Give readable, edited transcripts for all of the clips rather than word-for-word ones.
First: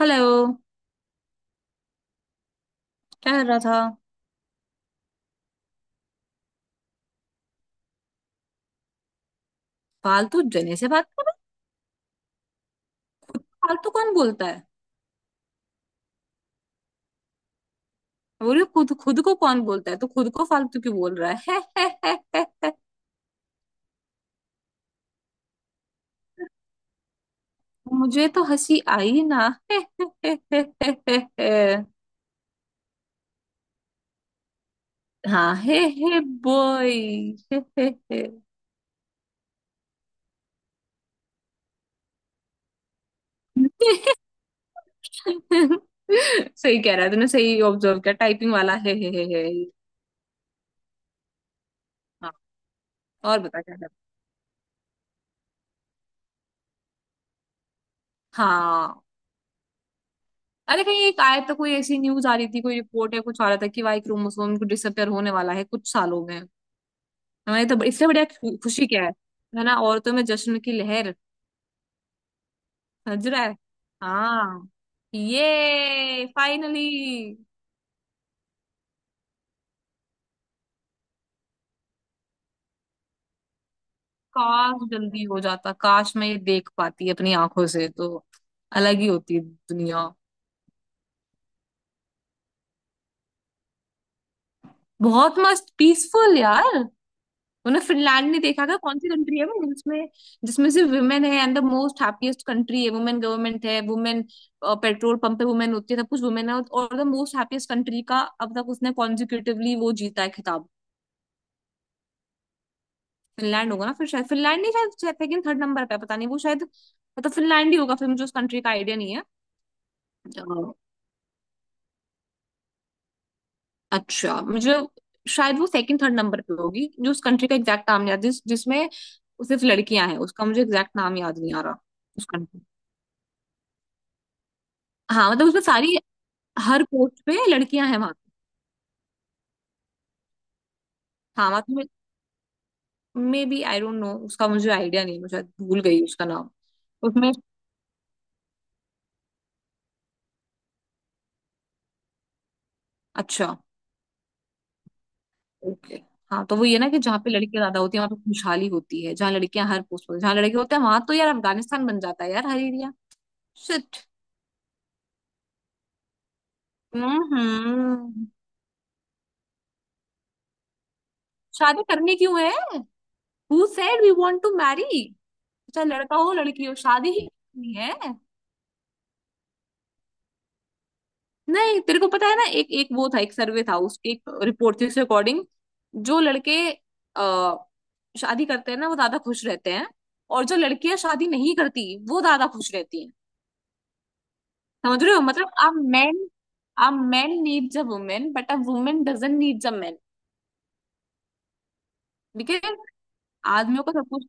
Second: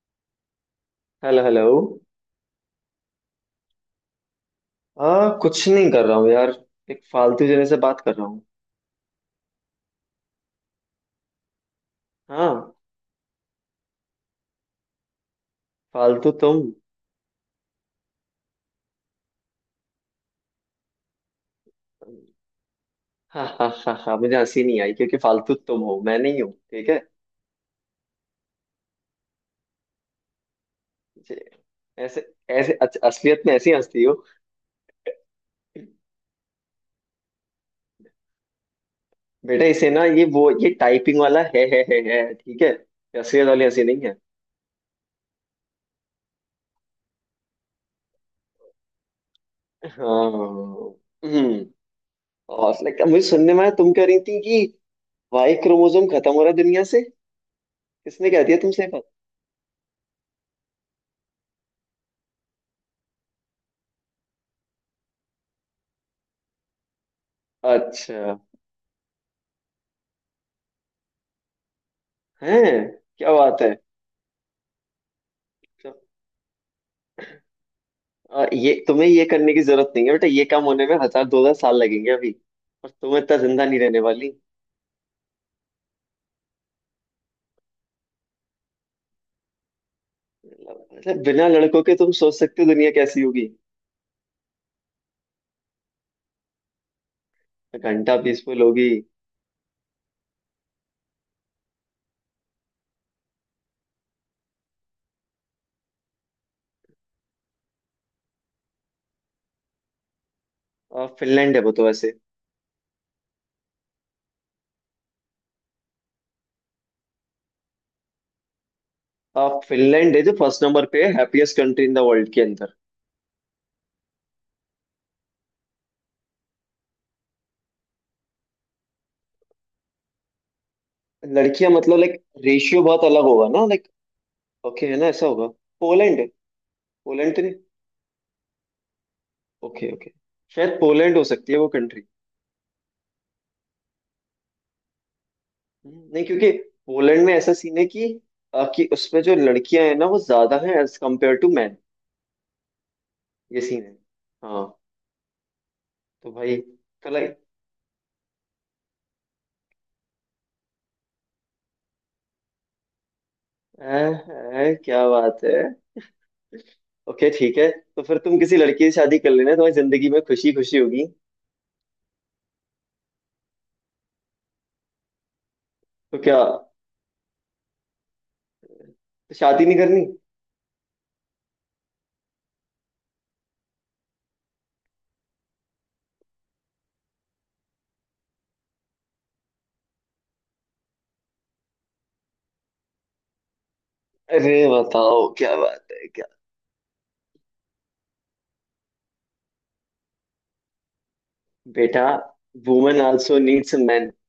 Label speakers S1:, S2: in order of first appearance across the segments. S1: Hello.
S2: Hello hello.
S1: क्या कर रहा था?
S2: हाँ, कुछ नहीं कर रहा हूँ यार। एक फालतू जने से बात कर रहा हूँ।
S1: फालतू जने से बात कर।
S2: हाँ।
S1: फालतू कौन बोलता है?
S2: फालतू तुम।
S1: बोल रही हूँ, खुद खुद को कौन बोलता है, तो खुद को फालतू क्यों बोल रहा है? है, है।
S2: हाँ हाँ हाँ हाँ, मुझे हंसी नहीं आई क्योंकि फालतू तुम हो, मैं नहीं हूँ, ठीक है।
S1: मुझे तो हंसी आई ना। हे, हे, हे, हे, हे, हे,
S2: जे-
S1: हे।
S2: ऐसे ऐसे असलियत में ऐसी हंसती हो?
S1: हाँ हे हे बॉय। हे, हे, हे।
S2: बेटा, इसे ना, ये टाइपिंग वाला है, ठीक है, ये असलियत वाली हंसी नहीं है।
S1: सही कह रहा है, तूने सही ऑब्जर्व किया, टाइपिंग वाला हे हे हे हे।
S2: हाँ। हम्म।
S1: हाँ।
S2: और लाइक मुझे
S1: और
S2: सुनने
S1: बता
S2: में आया
S1: क्या कर।
S2: तुम कह रही थी कि वाई क्रोमोसोम खत्म हो रहा है दुनिया से। किसने कह दिया तुमसे ये
S1: हाँ।
S2: बात?
S1: अरे कहीं एक आया, तो कोई ऐसी न्यूज आ रही थी, कोई रिपोर्ट है, कुछ आ रहा था कि वाई क्रोमोसोम को डिसअपियर होने वाला है कुछ सालों में। हमारी तो इससे बढ़िया
S2: अच्छा।
S1: खुशी क्या है? है ना, औरतों में जश्न की लहर।
S2: है।
S1: समझ
S2: क्या
S1: रहा है?
S2: बात है।
S1: हाँ। ये फाइनली।
S2: ये तुम्हें ये करने की जरूरत नहीं है बेटा, ये काम होने में हजार दो हजार साल लगेंगे अभी। और तुम इतना जिंदा नहीं रहने वाली।
S1: काश जल्दी हो जाता, काश मैं ये देख पाती अपनी आंखों से, तो अलग ही होती दुनिया।
S2: मतलब बिना लड़कों के तुम सोच सकते हो दुनिया कैसी होगी?
S1: बहुत मस्त पीसफुल यार। उन्हें
S2: घंटा
S1: फिनलैंड नहीं
S2: पीसफुल
S1: देखा क्या?
S2: होगी।
S1: कौन सी कंट्री है वो जिसमें जिसमें सिर्फ वुमेन है and the most happiest country है, वुमेन गवर्नमेंट है, वुमेन पेट्रोल पंप पे वुमेन होती है, सब कुछ वुमेन है, और द मोस्ट हैप्पीएस्ट कंट्री का अब तक उसने कॉन्जिक्यूटिवली वो जीता है।
S2: फिनलैंड है वो तो वैसे।
S1: फिनलैंड होगा ना फिर, शायद फिनलैंड नहीं, शायद सेकंड थर्ड नंबर पे है, पता नहीं वो, शायद मतलब फिनलैंड ही होगा फिर, मुझे उस कंट्री का आइडिया नहीं है।
S2: फिनलैंड है जो
S1: अ,
S2: फर्स्ट नंबर पे है, happiest country in the world के अंदर।
S1: अच्छा मुझे शायद वो सेकंड थर्ड नंबर पे होगी, जो उस कंट्री का एग्जैक्ट नाम नहीं याद, जिसमें सिर्फ लड़कियां हैं, उसका मुझे एग्जैक्ट नाम याद नहीं आ
S2: लड़कियां
S1: रहा।
S2: मतलब लाइक
S1: उस कंट्री।
S2: रेशियो बहुत अलग होगा ना, लाइक। ओके, है ना, ऐसा
S1: हाँ,
S2: होगा।
S1: मतलब उसमें सारी,
S2: पोलैंड है।
S1: हर पोस्ट पे
S2: पोलैंड तो नहीं।
S1: लड़कियां हैं वहां पे।
S2: Okay okay. शायद पोलैंड हो
S1: हाँ
S2: सकती है वो
S1: मतलब,
S2: country.
S1: May be I don't know, उसका मुझे आइडिया नहीं है, मैं शायद भूल गई
S2: नहीं
S1: उसका
S2: क्योंकि
S1: नाम।
S2: पोलैंड
S1: उसमें।
S2: में ऐसा सीन है कि उसमें जो लड़कियां हैं ना वो ज्यादा हैं एज कम्पेयर टू मैन।
S1: अच्छा।
S2: ये सीन है। हाँ।
S1: ओके।
S2: तो
S1: हाँ,
S2: भाई।
S1: तो वो ये ना, कि
S2: तो
S1: जहाँ पे
S2: लाइक।
S1: लड़कियां ज्यादा होती है वहां पे खुशहाली होती है, जहाँ लड़कियां हर पोस्ट पर, जहाँ लड़के होते हैं वहां तो यार अफगानिस्तान बन जाता है यार, हर एरिया। शिट।
S2: क्या बात है। ओके, ठीक है। तो फिर
S1: हम्म।
S2: तुम किसी लड़की से शादी कर लेना, तुम्हारी जिंदगी में खुशी खुशी होगी।
S1: शादी करनी क्यों है? Who said we want to marry? चाहे लड़का
S2: तो
S1: हो
S2: क्या?
S1: लड़की हो, शादी ही करनी है?
S2: तो शादी नहीं करनी?
S1: नहीं, तेरे को पता है ना, एक एक वो था, एक सर्वे था, उसकी एक रिपोर्ट थी, उसके अकॉर्डिंग जो लड़के आ, शादी करते हैं ना, वो ज्यादा खुश रहते हैं, और जो लड़कियां शादी नहीं करती वो ज्यादा खुश रहती हैं।
S2: अरे
S1: समझ रहे हो?
S2: बताओ,
S1: मतलब
S2: क्या
S1: अ
S2: बात है
S1: मैन,
S2: क्या?
S1: A man needs a women but a women doesn't needs a man,
S2: बेटा।
S1: Because
S2: women also needs a
S1: आदमियों का सब
S2: मैन।
S1: कुछ।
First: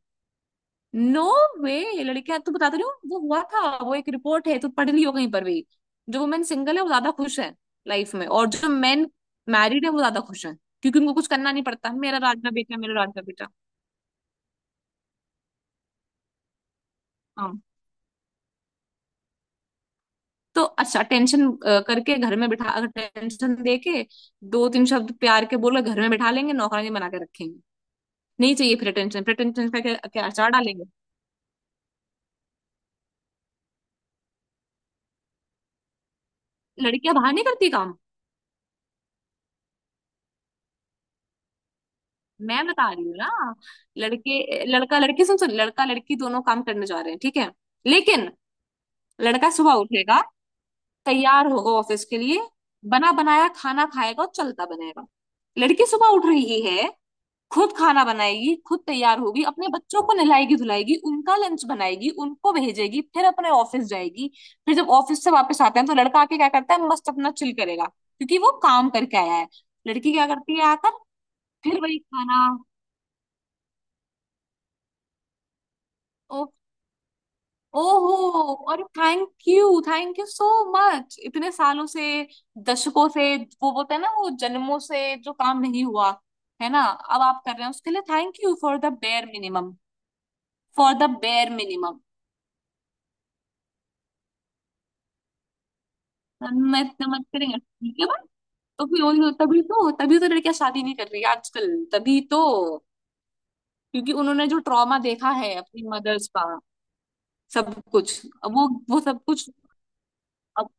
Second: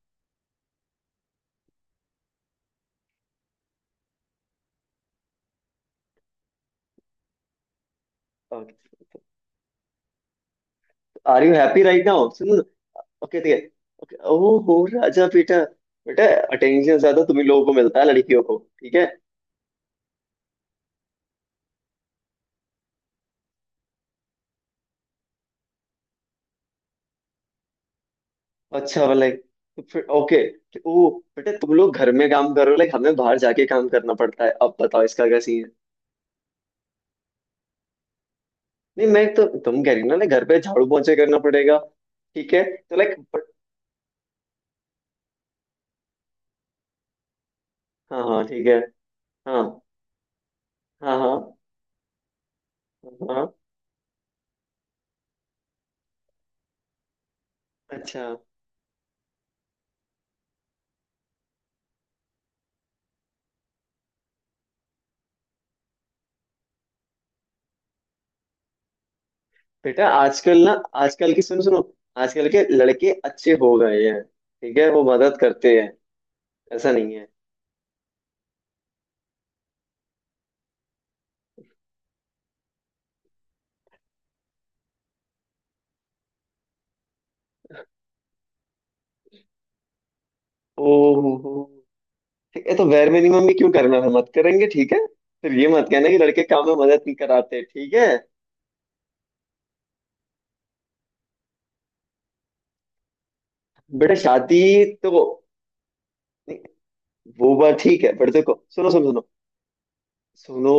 S1: नो। वे लड़कियां, तो बता तो रही हूँ, वो हुआ था, वो एक रिपोर्ट है, तो पढ़ ली हो कहीं पर भी। जो वुमेन सिंगल है वो ज्यादा खुश है लाइफ में, और जो मैन मैरिड है वो ज्यादा खुश है, क्योंकि उनको कुछ
S2: आर
S1: करना
S2: यू
S1: नहीं
S2: हैप्पी
S1: पड़ता,
S2: राइट
S1: मेरा
S2: नाउ?
S1: राजा
S2: सुनो।
S1: बेटा, मेरा राजा
S2: ओके,
S1: बेटा।
S2: ठीक है। ओके ओहो राजा बेटा। बेटा। अटेंशन ज्यादा तुम ही
S1: हाँ,
S2: लोगों को मिलता है लड़कियों को, ठीक है।
S1: तो अच्छा टेंशन करके घर में बिठा, अगर टेंशन दे के दो तीन शब्द प्यार के बोलो, घर में बिठा लेंगे, नौकरानी बना के रखेंगे। नहीं चाहिए
S2: अच्छा
S1: प्रेटेंशन,
S2: वाला है।
S1: प्रेटेंशन का
S2: तो
S1: क्या,
S2: फिर
S1: क्या
S2: ओके।
S1: अचार डालेंगे?
S2: ओ। बेटा, तुम लोग घर में काम करो, लाइक हमें बाहर जाके काम करना पड़ता है, अब बताओ इसका क्या सीन है?
S1: लड़कियां बाहर नहीं करती काम?
S2: नहीं, मैं तो, तुम कह रही हो ना, लाइक घर पे झाड़ू पोंछे करना पड़ेगा। ठीक है।
S1: मैं बता
S2: तो
S1: रही हूँ
S2: लाइक।
S1: ना, लड़के लड़का लड़की, सुन सुन, लड़का लड़की दोनों काम करने जा रहे हैं, ठीक है।
S2: हाँ
S1: लेकिन
S2: हाँ, ठीक है।
S1: लड़का
S2: हाँ
S1: सुबह उठेगा,
S2: हाँ। हाँ
S1: तैयार होगा ऑफिस के लिए, बना
S2: हाँ।
S1: बनाया खाना खाएगा और चलता बनेगा। लड़की सुबह उठ रही है, खुद खाना
S2: अच्छा।
S1: बनाएगी, खुद तैयार होगी, अपने बच्चों को नहलाएगी धुलाएगी, उनका लंच बनाएगी, उनको भेजेगी, फिर अपने ऑफिस जाएगी। फिर जब ऑफिस से वापस आते हैं, तो लड़का आके क्या करता है? मस्त अपना चिल करेगा, क्योंकि वो काम करके आया है।
S2: बेटा
S1: लड़की क्या
S2: आजकल
S1: करती है
S2: ना।
S1: आकर?
S2: आजकल की सुनो सुनो।
S1: फिर वही खाना।
S2: आजकल के लड़के अच्छे हो गए हैं, ठीक है, वो मदद करते हैं।
S1: ओ,
S2: ऐसा नहीं है।
S1: ओहो, और thank you, thank you so much, इतने सालों से, दशकों से, वो बोलते हैं ना, वो जन्मों से जो काम नहीं हुआ, है ना, अब आप कर रहे हैं, उसके लिए thank you for the bare minimum, for the
S2: ओहो।
S1: Bare minimum.
S2: ठीक है, तो वेर मिनिमम भी क्यों करना है? मत करेंगे, ठीक है। फिर ये मत कहना कि लड़के काम में
S1: मैं
S2: मदद
S1: इतना
S2: नहीं
S1: मत करेंगे,
S2: कराते, ठीक
S1: ठीक
S2: है।
S1: है भाई। तो फिर उन तभी तो लड़कियां शादी नहीं कर रही आजकल, तभी तो, क्योंकि
S2: बेटा
S1: उन्होंने जो
S2: शादी।
S1: ट्रॉमा
S2: तो।
S1: देखा है अपनी मदर्स का,
S2: नहीं, वो
S1: सब
S2: बात ठीक है
S1: कुछ।
S2: बट
S1: अब
S2: देखो,
S1: वो
S2: सुनो
S1: वो
S2: सुनो
S1: सब
S2: सुनो।
S1: कुछ। अब
S2: सुनो।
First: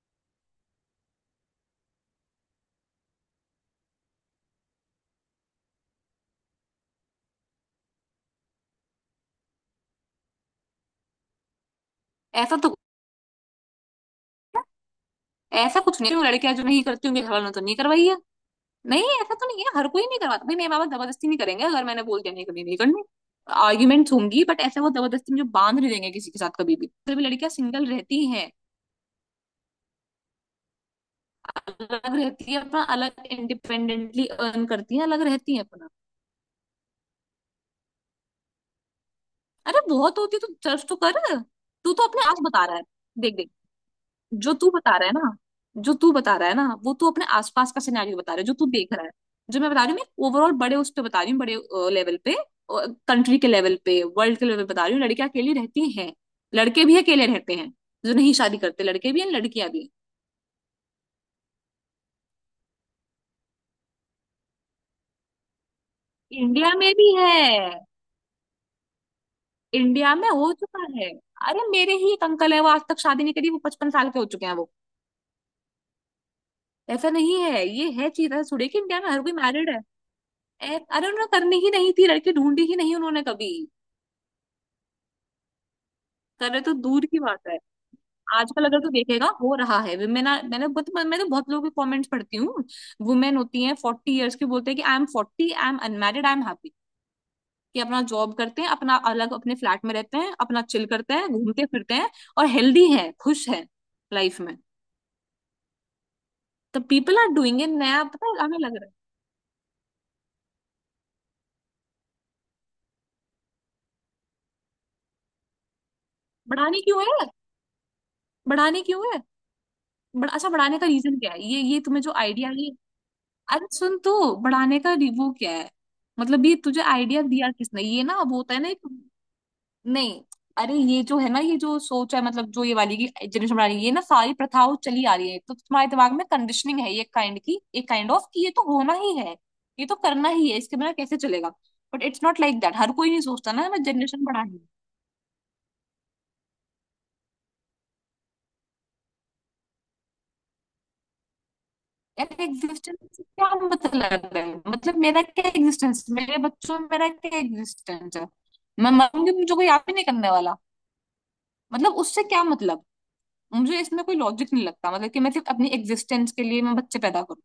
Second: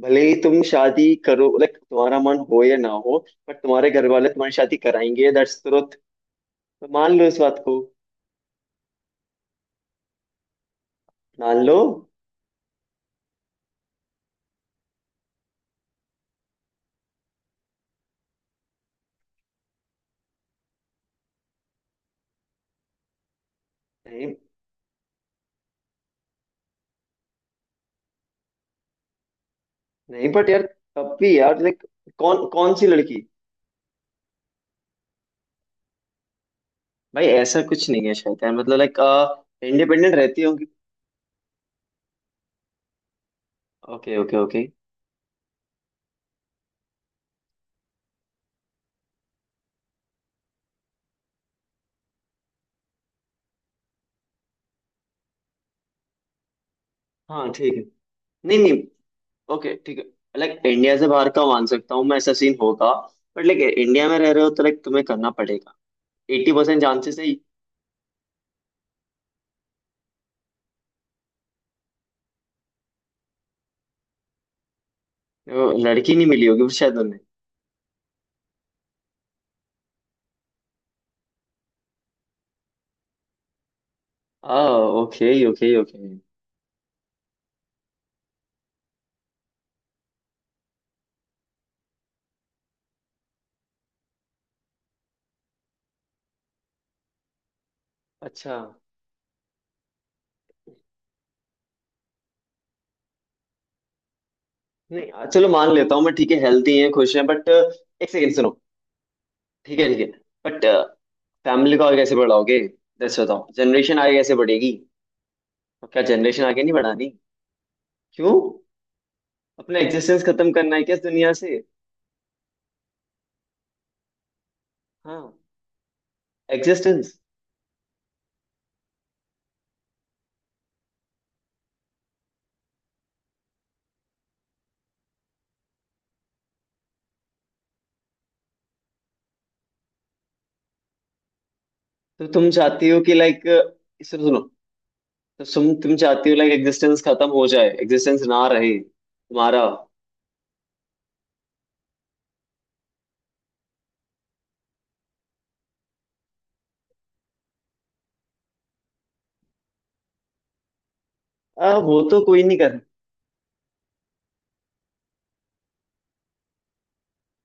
S2: भले ही तुम शादी करो, लाइक तुम्हारा मन हो या ना हो, पर तुम्हारे घर वाले तुम्हारी शादी कराएंगे, दैट्स ट्रुथ। तो मान लो इस बात को। मान लो।
S1: ऐसा तो, ऐसा कुछ नहीं है, लड़कियां जो नहीं करती उनके घर वालों ने तो नहीं करवाई है। नहीं, ऐसा तो नहीं है, हर कोई नहीं करवाता भाई, मेरे माँ बाप जबरदस्ती नहीं करेंगे, अगर मैंने बोल दिया नहीं करनी, नहीं करनी। आर्ग्यूमेंट्स
S2: नहीं
S1: होंगी बट ऐसे वो जबरदस्ती मुझे बांध नहीं देंगे किसी के साथ कभी भी, फिर भी लड़कियां सिंगल रहती हैं,
S2: नहीं बट यार, तब भी यार लाइक,
S1: अलग
S2: कौन
S1: रहती है
S2: कौन
S1: अपना,
S2: सी लड़की?
S1: अलग इंडिपेंडेंटली अर्न करती है, अलग रहती है अपना।
S2: भाई ऐसा कुछ नहीं है, शैतान, मतलब लाइक,
S1: अरे
S2: इंडिपेंडेंट
S1: बहुत होती
S2: रहती।
S1: है, तू सर्च तो कर। तू तो अपने आस बता रहा है, देख देख।
S2: ओके ओके
S1: जो
S2: ओके।
S1: तू बता रहा है ना जो तू बता रहा है ना, वो तू अपने आसपास का सिनेरियो बता रहा है जो तू देख रहा है। जो मैं बता रही हूँ, मैं ओवरऑल बड़े उस पे बता रही हूँ, बड़े लेवल पे, कंट्री के लेवल पे, वर्ल्ड के लेवल पे बता रही हूँ, लड़कियां अकेली रहती हैं, लड़के भी अकेले
S2: हाँ
S1: रहते हैं।
S2: ठीक है।
S1: जो नहीं
S2: नहीं
S1: शादी
S2: नहीं।
S1: करते, लड़के भी हैं, लड़कियां
S2: ओके,
S1: भी हैं।
S2: ठीक है। लाइक इंडिया से बाहर का मान सकता हूँ मैं, ऐसा सीन होगा। बट लाइक इंडिया में रह रहे हो तो लाइक तुम्हें करना पड़ेगा। एट्टी
S1: इंडिया
S2: परसेंट
S1: में भी
S2: चांसेस है ही।
S1: है, इंडिया में हो चुका है। अरे मेरे ही एक अंकल है, वो आज तक शादी नहीं करी, वो 55 साल के हो चुके हैं वो।
S2: वो लड़की नहीं मिली होगी शायद
S1: ऐसा
S2: उन्हें।
S1: नहीं है ये, है चीज है सुड़े कि इंडिया में हर कोई मैरिड है? अरे उन्होंने करनी ही नहीं थी, लड़की ढूंढी ही नहीं उन्होंने कभी,
S2: आ ओके ओके ओके।
S1: करे तो दूर की बात है। आजकल अगर तू देखेगा हो रहा है, वुमेन, मैंने बहुत, मैं तो बहुत लोगों के कमेंट्स पढ़ती हूँ, वुमेन होती हैं 40 ईयर्स की, बोलते हैं कि I M 40, I am unmarried, I am happy, कि अपना जॉब
S2: अच्छा।
S1: करते हैं, अपना अलग अपने फ्लैट में रहते हैं, अपना चिल करते हैं, घूमते फिरते हैं, और हेल्दी है, खुश है लाइफ में।
S2: नहीं, चलो मान लेता हूँ मैं, ठीक है, हेल्थी
S1: द
S2: है, खुश
S1: पीपल
S2: है,
S1: आर
S2: बट
S1: डूइंग इट, नया
S2: एक
S1: पता
S2: सेकेंड
S1: है
S2: सुनो।
S1: हमें, लग रहा है।
S2: ठीक है ठीक है, बट फैमिली को आगे कैसे बढ़ाओगे? दस बताओ, जनरेशन आगे कैसे बढ़ेगी? और क्या, जनरेशन आगे नहीं
S1: बढ़ाने क्यों
S2: बढ़ानी?
S1: है?
S2: क्यों?
S1: बढ़ाने क्यों है?
S2: अपना एग्जिस्टेंस
S1: बड़ा अच्छा,
S2: खत्म करना
S1: बढ़ाने
S2: है
S1: का
S2: क्या इस
S1: रीजन क्या
S2: दुनिया
S1: है?
S2: से?
S1: ये तुम्हें जो आइडिया, ये, अरे सुन तो, बढ़ाने का वो
S2: हाँ।
S1: क्या है? मतलब ये तुझे
S2: एग्जिस्टेंस।
S1: आइडिया दिया किसने? ये ना, अब होता है ना एक, नहीं, अरे ये जो है ना, ये जो सोच है, मतलब जो ये वाली की जनरेशन बना रही है, ये ना सारी प्रथाओं चली आ रही है, तो तुम्हारे दिमाग में कंडीशनिंग है, ये काइंड की, एक काइंड ऑफ कि ये तो होना ही है, ये तो करना ही है, इसके बिना कैसे चलेगा? बट इट्स
S2: तो
S1: नॉट
S2: तुम
S1: लाइक दैट,
S2: चाहती
S1: हर
S2: हो
S1: कोई
S2: कि
S1: नहीं
S2: लाइक,
S1: सोचता ना मैं
S2: सुनो
S1: जनरेशन
S2: सुनो।
S1: बढ़ानी है।
S2: तो तुम चाहती हो लाइक एग्जिस्टेंस खत्म हो जाए, एग्जिस्टेंस ना रहे तुम्हारा?
S1: यार एग्जिस्टेंस क्या मतलब है? मतलब मेरा क्या एग्जिस्टेंस, मेरे बच्चों में मेरा क्या एग्जिस्टेंस है? मैं मरूंगी, मुझे कोई याद भी नहीं करने वाला, मतलब
S2: वो तो
S1: उससे
S2: कोई
S1: क्या
S2: नहीं कर।
S1: मतलब? मुझे इसमें कोई लॉजिक नहीं लगता, मतलब कि मैं सिर्फ अपनी एग्जिस्टेंस के लिए मैं बच्चे पैदा करूं?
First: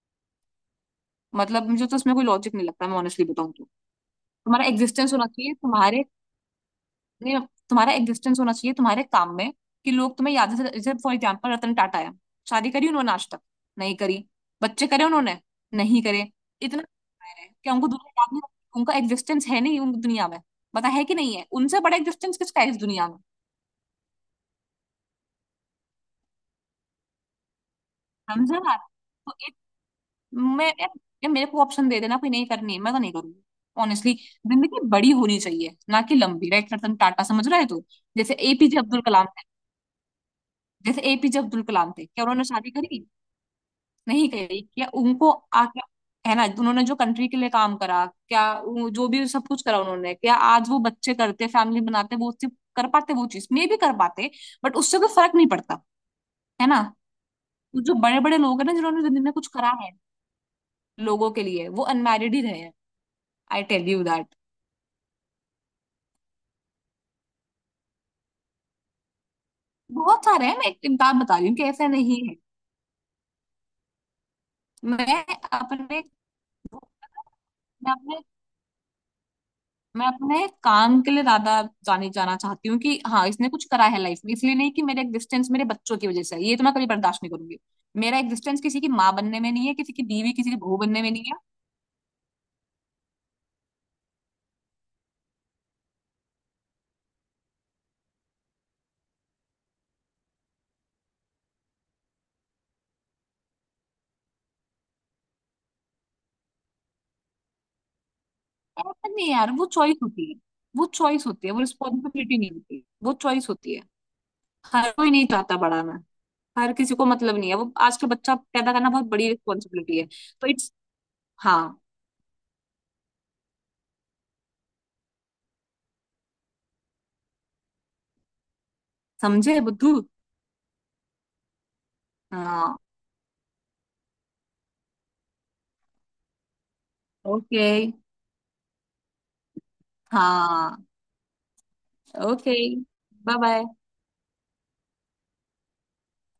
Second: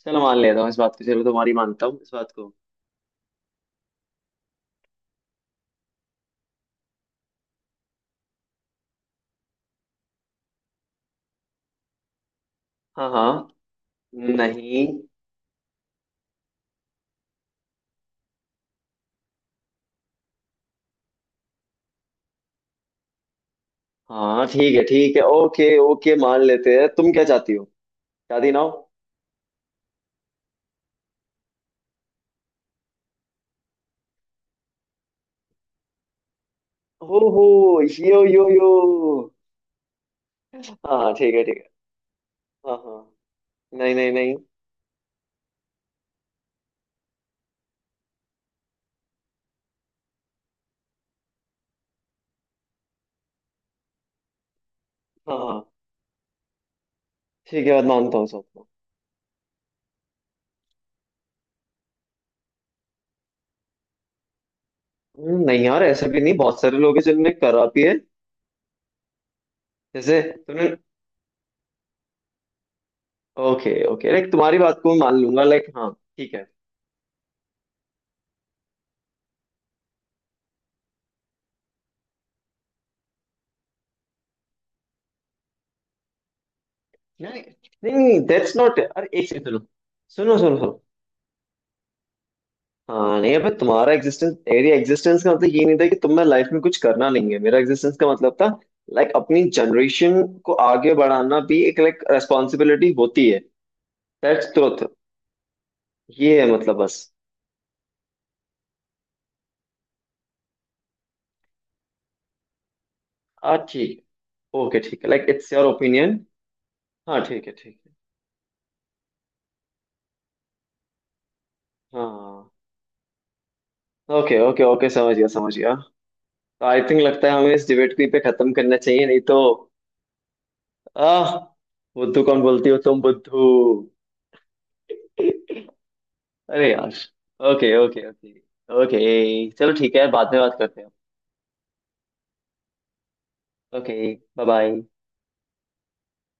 S2: चलो मान लेता हूँ इस बात को, चलो तुम्हारी
S1: मतलब
S2: मानता
S1: मुझे तो
S2: हूँ इस
S1: इसमें कोई
S2: बात को।
S1: लॉजिक नहीं लगता, मैं ऑनेस्टली बताऊं तो। तुम्हारा एग्जिस्टेंस होना चाहिए तुम्हारे, नहीं, तुम्हारा एग्जिस्टेंस होना चाहिए तुम्हारे काम में, कि लोग तुम्हें याद से, जैसे फॉर एग्जाम्पल रतन टाटा है। शादी करी
S2: हाँ
S1: उन्होंने आज
S2: हाँ।
S1: तक? नहीं करी।
S2: नहीं।
S1: बच्चे करे उन्होंने? नहीं करे। इतना क्या उनको दुनिया याद नहीं रखती? उनका एग्जिस्टेंस है नहीं उन दुनिया में? पता है कि नहीं है उनसे बड़ा एग्जिस्टेंस किसका है इस दुनिया में?
S2: हाँ ठीक है ओके ओके, मान लेते हैं, तुम क्या चाहती हो? शादी ना
S1: समझे
S2: हो?
S1: ना, तो मैं ये मेरे को ऑप्शन दे देना, कोई नहीं करनी है, मैं तो नहीं करूंगी ऑनेस्टली। जिंदगी बड़ी होनी चाहिए ना कि लंबी, राइट? रतन
S2: हो
S1: टाटा,
S2: हो।
S1: समझ रहा है तू?
S2: यो
S1: जैसे
S2: यो यो।
S1: एपीजे अब्दुल कलाम थे
S2: हाँ
S1: जैसे
S2: हाँ, ठीक
S1: एपीजे
S2: है ठीक
S1: अब्दुल
S2: है।
S1: कलाम थे, क्या उन्होंने शादी
S2: हाँ हाँ।
S1: करी?
S2: नहीं नहीं
S1: नहीं
S2: नहीं।
S1: करी। क्या उनको आके, है ना, उन्होंने जो कंट्री के लिए काम करा, क्या जो भी सब कुछ करा उन्होंने, क्या आज वो बच्चे करते, फैमिली बनाते, वो सिर्फ कर पाते वो चीज, मे भी कर पाते? बट उससे कोई फर्क
S2: हाँ
S1: नहीं
S2: हाँ,
S1: पड़ता, है ना।
S2: ठीक है,
S1: तो
S2: बात
S1: जो
S2: मानता
S1: बड़े
S2: हूँ
S1: बड़े लोग
S2: सबको।
S1: हैं ना, जिन्होंने जिंदगी में कुछ करा है लोगों के लिए, वो अनमैरिड ही रहे हैं। I tell you that.
S2: नहीं यार, ऐसा भी नहीं, बहुत सारे लोग हैं जिनने करा भी है। जैसे।
S1: बहुत सारे हैं, मैं
S2: तुमने।
S1: एक एक बात बता रही हूँ कि ऐसा नहीं है।
S2: ओके ओके, लाइक तुम्हारी बात को मैं मान
S1: मैं
S2: लूंगा, लाइक हाँ।
S1: अपने
S2: ठीक है।
S1: मैं अपने मैं अपने काम के लिए ज्यादा जाने जाना चाहती हूँ कि हाँ इसने कुछ करा है लाइफ में, इसलिए नहीं कि मेरा एग्जिस्टेंस मेरे बच्चों की वजह से है, ये तो मैं कभी बर्दाश्त नहीं
S2: नहीं
S1: करूंगी। मेरा
S2: नहीं दैट्स
S1: एग्जिस्टेंस
S2: नॉट,
S1: किसी की
S2: अरे
S1: माँ
S2: एक
S1: बनने
S2: सेकंड
S1: में नहीं है, किसी की बीवी,
S2: सुनो। सुनो
S1: किसी
S2: सुनो
S1: की
S2: सुनो।
S1: बहू बनने में नहीं है।
S2: हाँ नहीं अबे, तुम्हारा एग्जिस्टेंस एरिया एग्जिस्टेंस का मतलब ये नहीं था कि तुम्हें लाइफ में कुछ करना नहीं है, मेरा एग्जिस्टेंस का मतलब था, लाइक अपनी जनरेशन को आगे बढ़ाना भी एक लाइक रेस्पॉन्सिबिलिटी होती है। That's truth. ये है मतलब बस।
S1: ऐसा नहीं है यार, वो चॉइस होती है, वो रिस्पॉन्सिबिलिटी नहीं होती, वो चॉइस
S2: हाँ
S1: होती है।
S2: ठीक। ओके,
S1: हर
S2: ठीक है,
S1: कोई नहीं
S2: लाइक इट्स
S1: चाहता
S2: योर
S1: बढ़ाना,
S2: ओपिनियन।
S1: हर किसी को
S2: हाँ
S1: मतलब
S2: ठीक
S1: नहीं
S2: है
S1: है वो,
S2: ठीक है।
S1: आजकल बच्चा पैदा करना बहुत बड़ी रिस्पॉन्सिबिलिटी है। तो इट्स, हाँ।
S2: हाँ। ओके ओके ओके, समझ गया समझ गया। आई थिंक लगता है हमें इस डिबेट को यहीं पे खत्म करना चाहिए, नहीं तो।
S1: समझे बुद्धू?
S2: आह। बुद्धू कौन बोलती हो?
S1: हाँ।
S2: तुम बुद्धू। अरे यार।
S1: Okay.
S2: Okay. Okay okay okay. चलो ठीक है, बाद में बात
S1: हाँ।
S2: करते हैं।
S1: Okay. Bye bye.
S2: Okay bye bye.